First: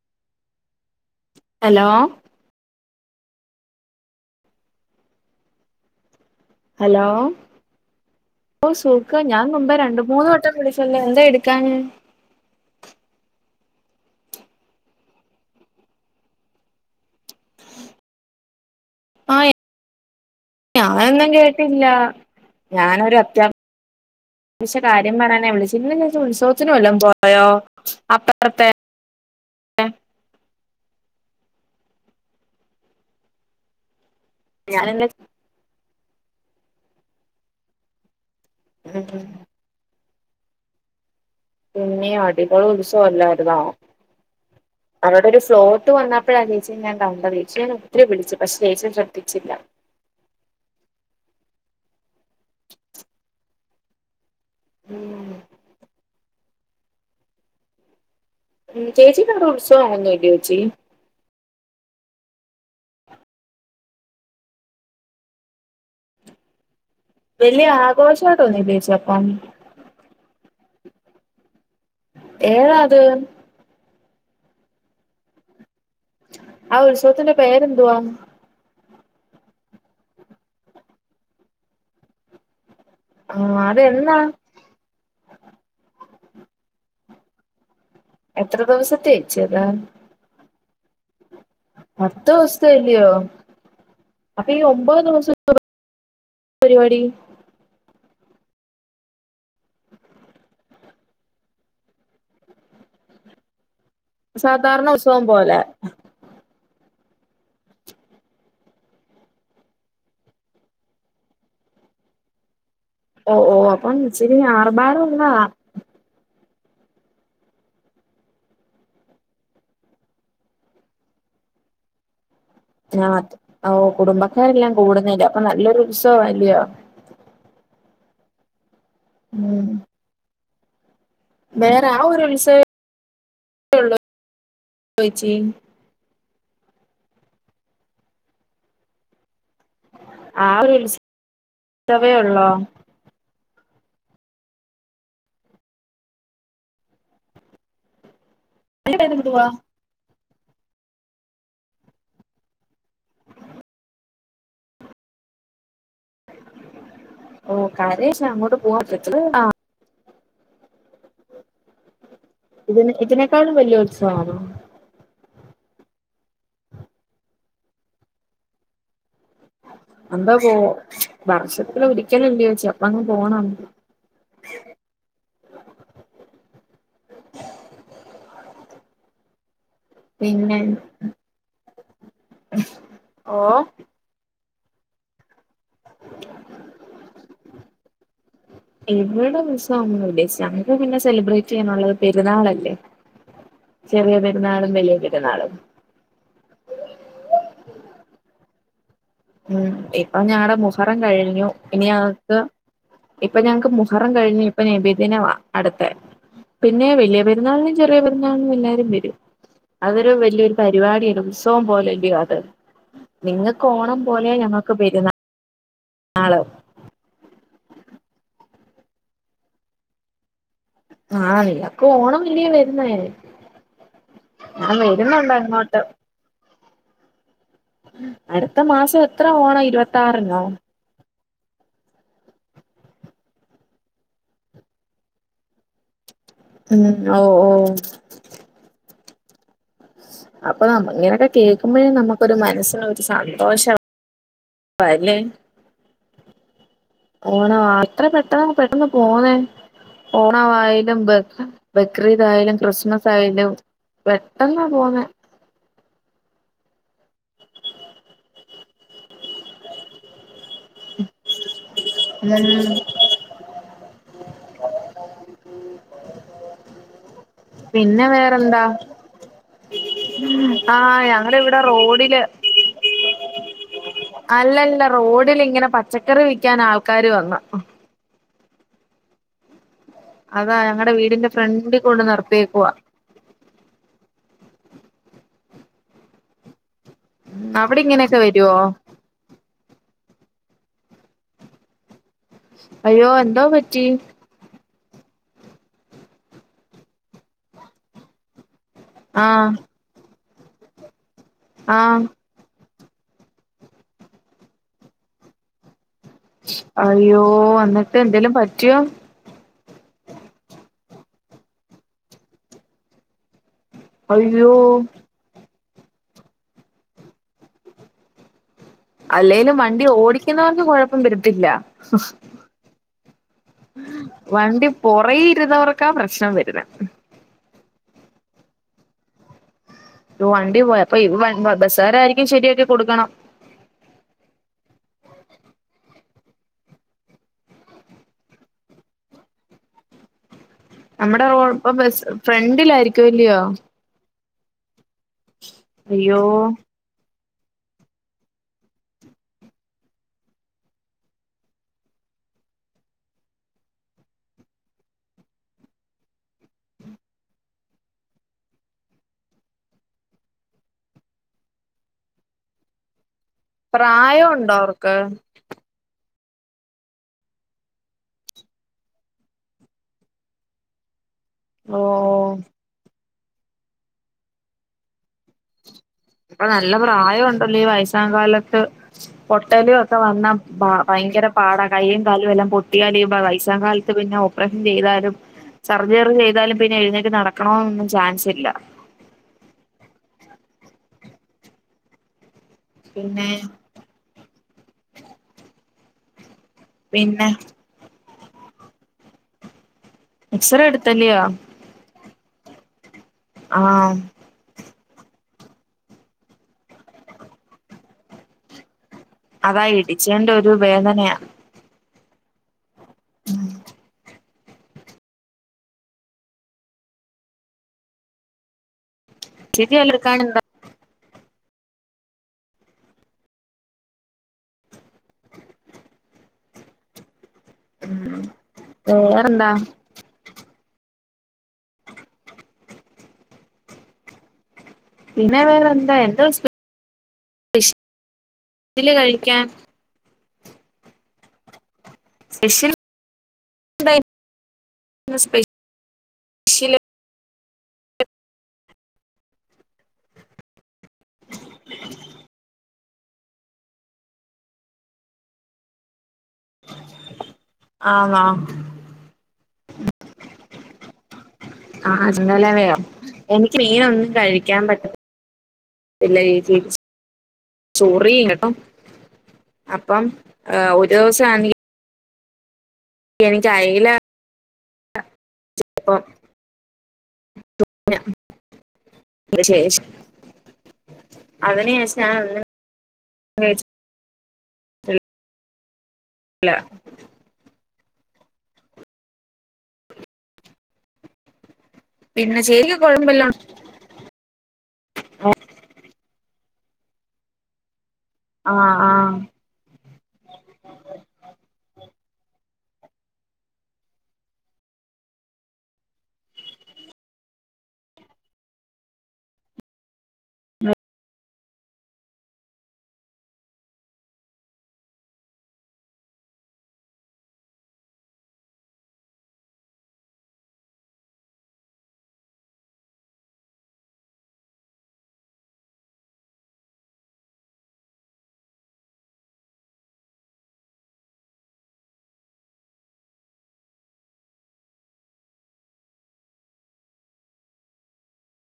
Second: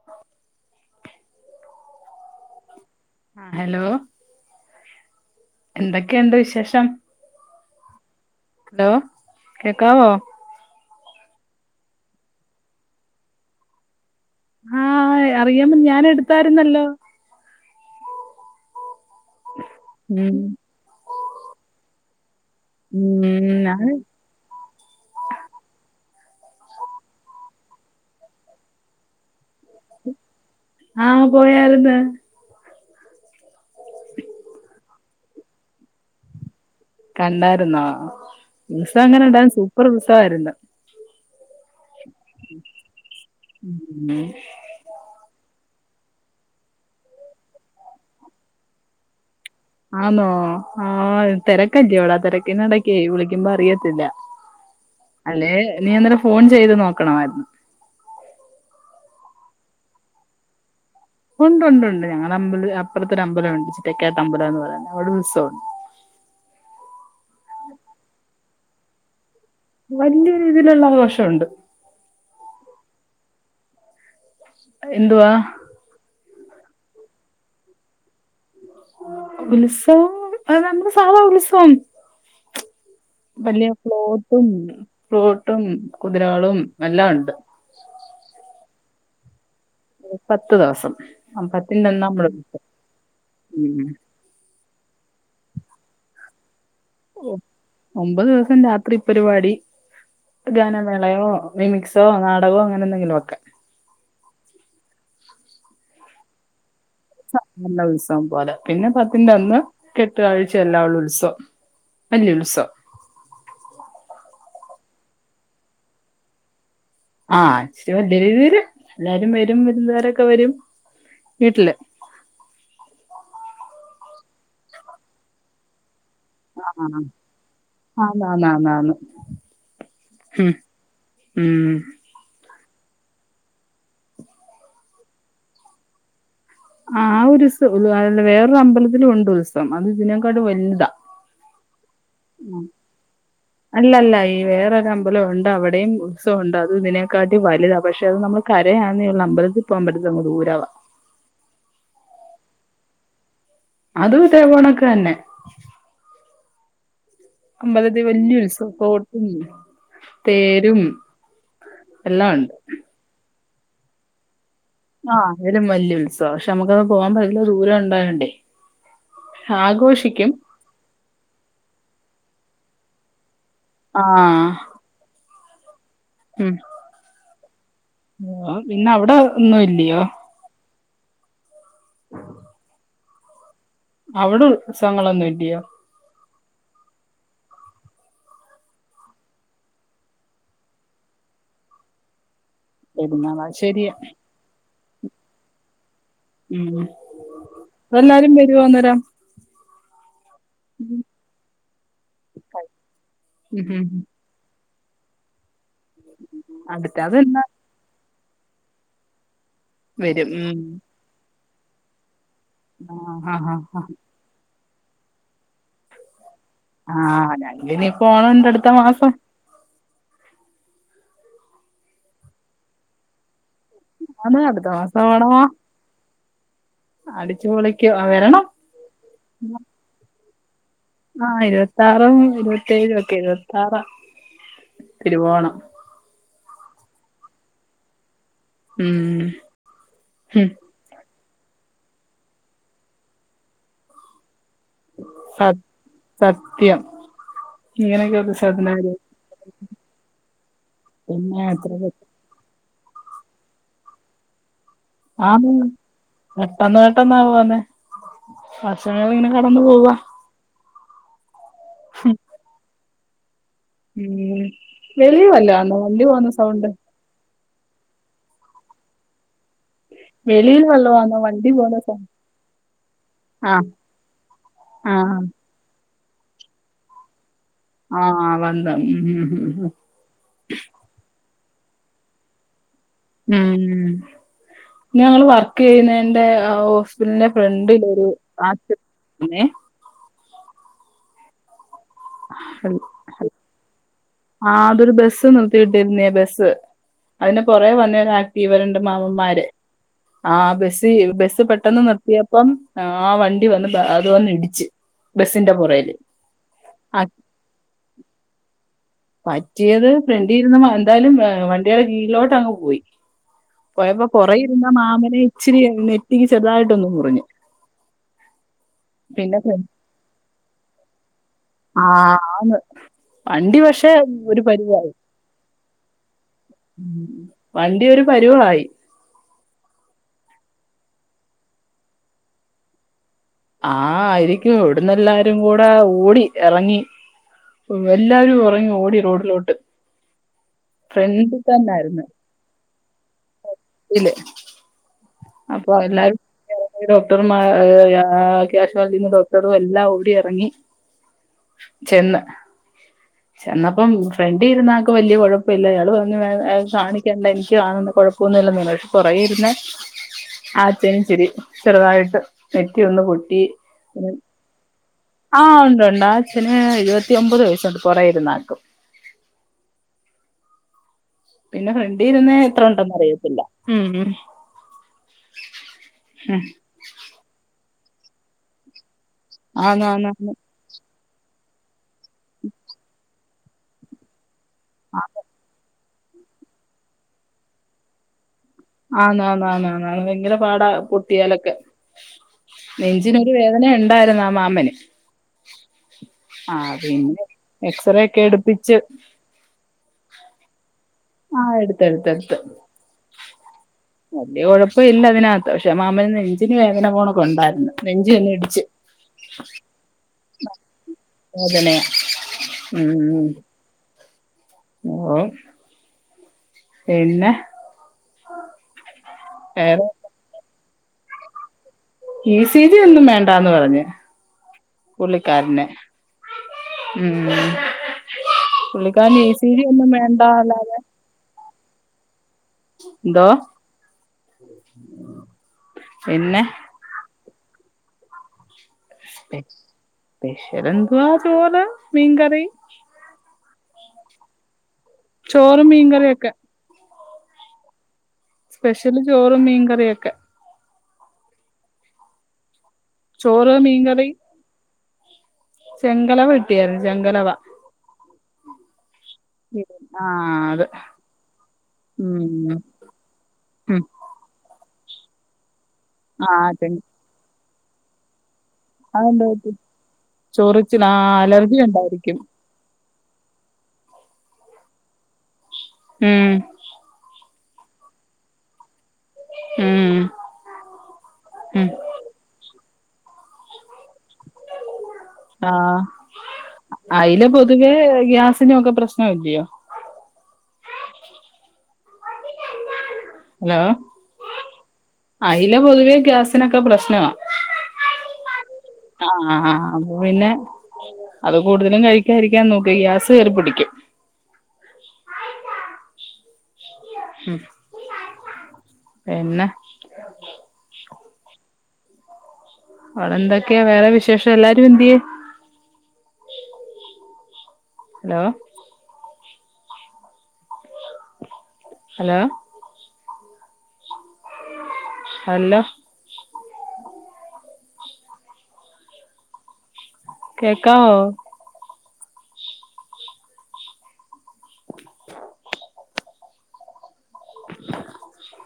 [inaudible] Hello hello എന്തൊക്കെയിണ്ട് വിശേ hello ഓ ഹലോ സുഖം ഞാൻ മുമ്പേ രണ്ട് കേക്കാവോ മൂന്ന് വട്ടം ട്ടം വിളിച്ചല്ലോ എന്താ എടുക്കാഞ്ഞെ? ആഹ് അറിയാം ഞാൻ എടുത്തായിരുന്നല്ലോ ആഹ് ഉം ഞാനൊന്നും കേട്ടില്ല ഞാനൊരു അത്യാ ഉം ഞാൻ വശ്യ കാര്യം പറയാനാ വിളിചെ ഇന്ന് ചേച്ചി ഉത്സവത്തിന് വല്ലോം പോയോ അപ്പറത്തെ ആ പോയാരിന്ന് ഞാനെന്റെ കണ്ടായിരുന്നോ ഉൽസവം എങ്ങനെ ഉം ഉണ്ടായിരുന്ന് സൂപ്പർ ഉൽസവായിരുന്നു പിന്നെ അടിപൊളി ഉത്സവല്ലാരുന്നോ ഉം അവിടൊരു ഫ്ലോട്ട് വന്നപ്പോഴാ ചേച്ചിനെ ഞാൻ കണ്ടത് ചേച്ചിനെ ഞാൻ ഒത്തിരി വിളിച്ചു പക്ഷെ ചേച്ചി ശ്രദ്ധിച്ചില്ല ആന്നോ ആ തിരക്കല്ലോടാ തിരക്കി നിടക്കായി വിളിക്കുമ്പോ അറിയത്തില്ല ഉം അല്ലെ നീ അന്നേരം ഫോൺ ചെയ്ത് നോക്കണമായിരുന്നു ഉം ചേച്ചിക്കവിടെ ഉത്സവം ഒന്നുല്ലേച്ചി ഒണ്ട് ഒണ്ട് ഞങ്ങളെ അമ്പല അപ്പുറത്തൊരു അമ്പലുണ്ട് ചിറ്റക്കാട്ട് അമ്പലം എന്ന് പറയുന്ന അവിടെ ഉത്സവമുണ്ട് വലിയ ആഘോഷായിട്ടോന്നൂല്ലേച്ചി അപ്പൊ വലിയ രീതിയിലുള്ള ആഘോഷമുണ്ട് ഏതാത് എന്തുവാ ആ ഉത്സവത്തിന്റെ പേരെന്തുവാ ഉത്സവം അത് നമ്മള് സാധാ ഉത്സവം ആഹ് വലിയ അതെന്നാ ഫ്ലോട്ടും ഫ്രൂട്ടും കുതിരകളും എല്ലാം ഉണ്ട് എത്ര ദിവസത്തെയേച്ചിയത് പത്ത് ദിവസം ആ പത്തിന്റെന്ന പത്ത് നമ്മള് [unintelligible] ദിവസത്തെ അല്ലയോ ഉം അപ്പൊ ഈ ഒമ്പത് ദിവസം എന്തുവാ പരിപാടി ഒമ്പത് ദിവസം രാത്രി പരിപാടി ഗാനമേളയോ മിമിക്സോ നാടകമോ അങ്ങനെ എന്തെങ്കിലുമൊക്കെ സാധാരണ ഉത്സവം പോലെ സാധാരണ ഉത്സവം പോലെ പിന്നെ പത്തിന്റെ അന്ന് കെട്ടുകഴ്ചായേല്ലാ ഉള്ള ഉത്സവം വല്ല്യ ഉൽസവം ഓ ഓ അപ്പൊച്ചിരി ആർഭാടൊള്ള ആഹ് ഇച്ചരി വലിയ രീതിയില് എല്ലാരും വരും വിരുന്നുകാരൊക്കെ വരും വീട്ടില് ആ ഓ കുടുംബക്കാരെല്ലാം കൂടുന്നില്ല അപ്പൊ നല്ലൊരു ഉത്സവല്ലയോ ആ ആന്നാന്നാന്നാന്ന് ഉം ഉം ഉം വേറെ ആ ഒരു ഉത്സവള്ളൊ ചേച്ചി ആ ആ ഒരു ഉത്സവുള്ളൂ വേറെ അമ്പലത്തിലും ഉണ്ട് ഉത്സവം അത് ഇതിനേക്കാളും വലുതാ അത്രയേള്ളോ അല്ലല്ല ഈ വേറൊരു അമ്പലൊണ്ട് അവിടെയും ഉത്സവുണ്ട് അത് ഇതിനെക്കാട്ടി വലുതാ പക്ഷെ അത് നമ്മൾ അതിന്റെ കരയാന്നേ പേര് ഉള്ളു എന്തുവാ? അമ്പലത്തിൽ പോകമ്പറ്റത്തില്ല അങ്ങ് ദൂരവാം അത് ഇതേപൊണക്ക് തന്നെ ഓ അമ്പലത്തി കരേശ് വല്യ അങ്ങോട്ട് ഉത്സവ പോവാൻ പറ്റത്തില്ല കോട്ടും തേരും എല്ലാം ഉണ്ട് ഇതിന് ഇതിനേക്കാളും വലിയ ഉത്സവണോ ആഹ ലും വലിയ ഉത്സവം പക്ഷെ നമുക്കത് പോകാൻ ല്ല ദൂരം ഉണ്ടായൊണ്ടേ എന്താ പോ വർഷത്തില് ഒരിക്കല ല്ലയൊ ചേച്ചി അപ്പ അങ്ങ് പോണം ആഹ ഉം ഓ പിന്നെ അവിടെ ഒന്നും ഇല്ലയോ പിന്നെ ഓ അവിടെ ഉ ത്സവങ്ങളൊന്നും ഇല്ലയോ എവിടെ ഉത്സവം ഒന്നുല്ലേച്ചി നമ്മൾ ഉദ്ദേശിച്ചു നമുക്ക് പിന്നെ സെലിബ്രേറ്റ് ചെയ്യാനുള്ളത് പെരുന്നാളല്ലേ പെരുന്നാള ശരിയ നാടും [unintelligible] നാളും ഉം എല്ലാരും വരുവോന്നേരം ഉം ഇപ്പൊ ഞങ്ങടെ മുഹറം കഴിഞ്ഞു ഇനി അക്ക് ഇപ്പൊ ഉം ഞങ്ങക്ക് ഉം മുഹറം കഴിഞ്ഞു ഇപ്പൊ നെബിദിനവാ അട്ത്തെ പിന്നെ വല്യയ അടുത്തതെന്നാ പെരുന്നാളിനും ചെറിയ പെരുന്നാളിനും എല്ലാരും വരും. അതൊരു വരും വല്യൊരു ഉം പരിപാടിയ ഉത്സവം പോലല്ല്യോ അത് ആഹ് ഹാ ഹാ നിങ്ങക്ക് ഹാ ഓണം പോലെ ഞങ്ങക്ക് പെ ആള് ആഹ് ഞങ്ങിനി പോണം ഇണ്ട് അടുത്ത മാസം ആഹ് നിങ്ങക്ക് ഓണം വല്യേ വരുന്നെ. ആണ് അടുത്ത ഞാൻ മാസം വരുന്നുണ്ടോ അങ്ങോട്ട്. അടിച്ചുപൊളി അടുത്ത മാസം എത്ര ഓണം ഇരുപത്തി ആറിനോ? ആ ഇരുപത്ത ആറും ഇരുപത്തേഴും ഒക്കെ ഇരുപത്താറ തിരുവോണം ഉം ഓ ഓ മം അപ്പൊ ന ഇങ്ങനൊക്കെ കേൾക്കുമ്പഴേ നമുക്കരു മനസ്സിന് ഒരു സന്തോഷം അല്ലേ സത് സത്യം ഓനെ മാ ത്ര ഇങ്ങനെയൊക്കെ ഒരു പെട്ടെന്ന് പെട്ടന്ന് സാധനാണ് പോന്നെ? ഓണവായാലും ബ പിന്നെ എത്ര ബക്രി തായാലും ക്രിസ്മസ് ആയാലും പെട്ടെന്ന പോന്നെ ആ പെട്ടെന്ന് പെട്ടെന്നാ പോന്നെ വക്ഷങ്ങള ഇങ്ങനെ കടന്നു പോവാ മം ഉം വലിവല്ലോ ആന്നോ വണ്ടിപൊന്ന സൗണ്ട് പിന്നെ വേറെന്താ വെളിയിൽ വല്ലോം ആഹ് ആന്നോ ഞങ്ങ വണ്ടി ഇവിടെ പോകുന്ന സൗ റോഡില് ആഹ് അല്ലല്ല. ആഹ് റോഡിലിങ്ങനെ പച്ചക്കറി വിൽക്കാൻ ആൾക്കാര് വന്ന്. ആഹ് വന്ത ഉം അതാ ഞങ്ങളടെ വീടിന്റെ ഫ്രണ്ടി കൊണ്ട് നിർത്തിയേക്കുവ ഉം ഞങ്ങള് വർക്ക് ചെയ്യുന്ന എന്റെ ന്റെ അവിടെ ഫ്രണ്ടിലൊ ഒരു ഇങ്ങനെയൊക്കെ വരുവോ ആന്നെ അയ്യോ എന്തോ പറ്റി? ആ അതൊരു ബസ് നിർത്തിട്ടെരുന്ന ബസ്സ് അതിനെ പുറേ വന്ന ഇവരന്റെ മാമമാര് ആഹ് ആ ബസി ബസ്സ് പെട്ടെന്ന് ആഹ് നിർത്തിയ അപ്പം ആ വണ്ടി വന്ന് അത് വന്ന് ഇടിച്ച് ബസിന്റെ പുറകിൽ അയ്യോ എന്നിട്ട് എന്തെേലും പറ്റിയോ പറ്റിയത് ഫ്രണ്ടിയിരുന്ന് എന്താലും വണ്ടിയുടെ കീഴിലോട്ട് അങ്ങ് പോയി പോയപ്പോ അയ്യോ കൊറയിരുന്ന മാമനെ ഇച്ചിരി നെറ്റിക്ക് ചെറുതായിട്ടൊന്നു മുറിഞ്ഞ് അല്ലേലും പിന്നെ വണ്ടി ഓടിക്കുന്നവർക്ക് കുഴപ്പം വരത്തില്ല ആഹ് അന്ന് വണ്ടി പക്ഷേ ഒരു വണ്ടി പരിവായി പുറകെ ഇരുന്നവർക്കാ പ്രശ്നം വരുന്നത് വണ്ടി ഒരു പരുവായി വണ്ടി പോയി അപ്പൊ ബസ്സാരായിരിക്കും ശരിയൊക്കെ കൊടുക്കണം ആ ആയിരിക്കും എവിടന്ന് എല്ലാരും കൂടെ ഓടി ഇറങ്ങി എല്ലാവാരും ഉറങ്ങി ഓടി റോഡിലോട്ട് നമ്മുടെ റോ ഫ്രണ്ടിൽ ഇപ്പ ബസ് തന്നായിരുന്നു ഫ്രണ്ടിലായിരിക്കും അല്ലയോ ൻ്റ്ല് അപ്പൊ എല്ലാരും അയ്യോ ഡോക്ടർ യക്യാഷവാലിറ്റിന്ന് ഡോക്ടറും എല്ലാം ഓടി ഇറങ്ങി ചെന്ന് ചെന്നപ്പം ഫ്രണ്ട് ഇരുന്നാൾക്ക് വലിയ കുഴപ്പമില്ല അയാൾ പറഞ്ഞു കാണിക്കേണ്ട എനിക്ക്ണു കുഴപ്പ പുന്നില്ല പുറകിൽ ഇരുന്നെ ആൾടെ ചെറുതായിട്ട് നെറ്റി ഒന്ന് പൊട്ടി പ്രായംണ്ടോ അവർക്ക് ആ ഉണ്ട് ഉണ്ട് അച്ഛന് എഴുപത്തി ഒമ്പത് വയസ്സ് ഒണ്ട് പുകിലിരുന്ന ആ ക്ക് പിന്നെ ഓ ഫ്രണ്ടി ഇരുന്നേ എത്ര ഉണ്ടെന്ന്റിയത്തില്ല ഉം ഉം ഇപ്പൊ നല്ല പ്രായംണ്ടല്ലോ ഈ വയസ്സാ കാലത്ത് പൊട്ടലും ആന്ന് ഒക്കെ ആന്ന് വന്ന ഭയങ്കര പാടാ കയ്യും കാലും എല്ലാം പൊട്ടിയാല് വൈസാ കാലത്ത് പിന്നെ പ്പറേഷം ചെയ്താലും സർജറി ചെയ്താലും പിന്നെ എഴുന്നേറ്റ് നടക്കണൊന്നൊന്നും ചാൻസ് ഇല്ല ആന്ന് ആന്ന് ഭയങ്കര പാടാ പൊട്ടിയാലൊക്കെ പിന്നെ നെഞ്ചിനൊരു വേദന ഉണ്ടായിരുന്നു ആ മാമന് ആ പിന്നെ എക്സറേ ഒക്കെ എടുപ്പിച്ച് എക്സറേ എടുത്തല്ലെയോ ആ എടുത്ത് എടുത്ത് എടുത്ത് ആഹ് വലിയ കുഴപ്പല്ല അതിനകത്ത് പക്ഷെ മാമന് നെഞ്ചിന് വേദന പോണ കൊണ്ടായിരുന്നു നെഞ്ചി ഒന്ന് ഇടിച്ച് അതാ ഇടിച്ചേന്റെ ഒരു വേദനയാ വേദനയാ ഉം ഉം ഓഹ് പിന്നെ ഇ സി ജി വേറെ എല്ലാം കാണുന്ന ഇ സി ജി ഒന്നും വേണ്ടാന്ന് പറഞ്ഞ് പുള്ളിക്കാരന് ഉം ഉം പുള്ളിക്കാരന് ഇ സി വേറെന്താ ജി ഒന്നും വേണ്ട അല്ലാതെ എന്തോ പിന്നെ വേറെ എന്താ എന്തോ പിന്നെ സ്പെഷ്യല് കഴിക്കാൻ ഈ ശ്വരാ എന്തുവാ തോല് സ്പെഷ്യൽ ചോറും മീൻകറിയൊക്കെ [unintelligible] സ്പെഷ്യല് ചോറും മീൻകറിയൊക്കെ ചോറ് മീൻകറി ചെങ്കലവ കട്ടിയായിരുന്നു ചെങ്കലവ ആണോ ആഹ് അത് ആഹ് അതെന്താന്ന് ഉം അറിയുവോ എനിക്ക് മീൻ ഉം ഒന്നും കഴിക്കാൻ പറ്റി ഇല്ല ആഹ് ചെ [unintelligible] ചൊറിയും കേട്ടോ അത്ണ്ടായിട്ടും അപ്പം ചോറിച്ചില് ഒരു ആ ദിവസം ആണെങ്കി അലർജി ഉണ്ടായിരിക്കും എനിക്ക് അയല പ്പം ഉം തും ഞാൻ ശേഷം ഉം ഉം അവനെ [unintelligible] ആഹ് അല്ല അയില പൊതുവേ ഗ്യാസിനൊക്കെ പ്രശ്നം അല്ലയോ പിന്നെ ചെയ്യും ഹലോ ആഹ് അയില പൊതുവേ ഗ്യാസിനൊക്കെ പ്രശ്നമാ ആഹ് ആഹ് അപ്പൊ പിന്നെ അത് കൂടുതലും കഴിക്കാതിരിക്കാൻ നോക്കുക ഗ്യാസ് കയറി പിടിക്കും ഉം പിന്നെ അവിടെ എന്തൊക്കെയാ വേറെ വിശേഷം എല്ലാരും എന്തിയേ ഹലോ ഹലോ ഹല്ലോ കേൾക്കാവോ [inaudible]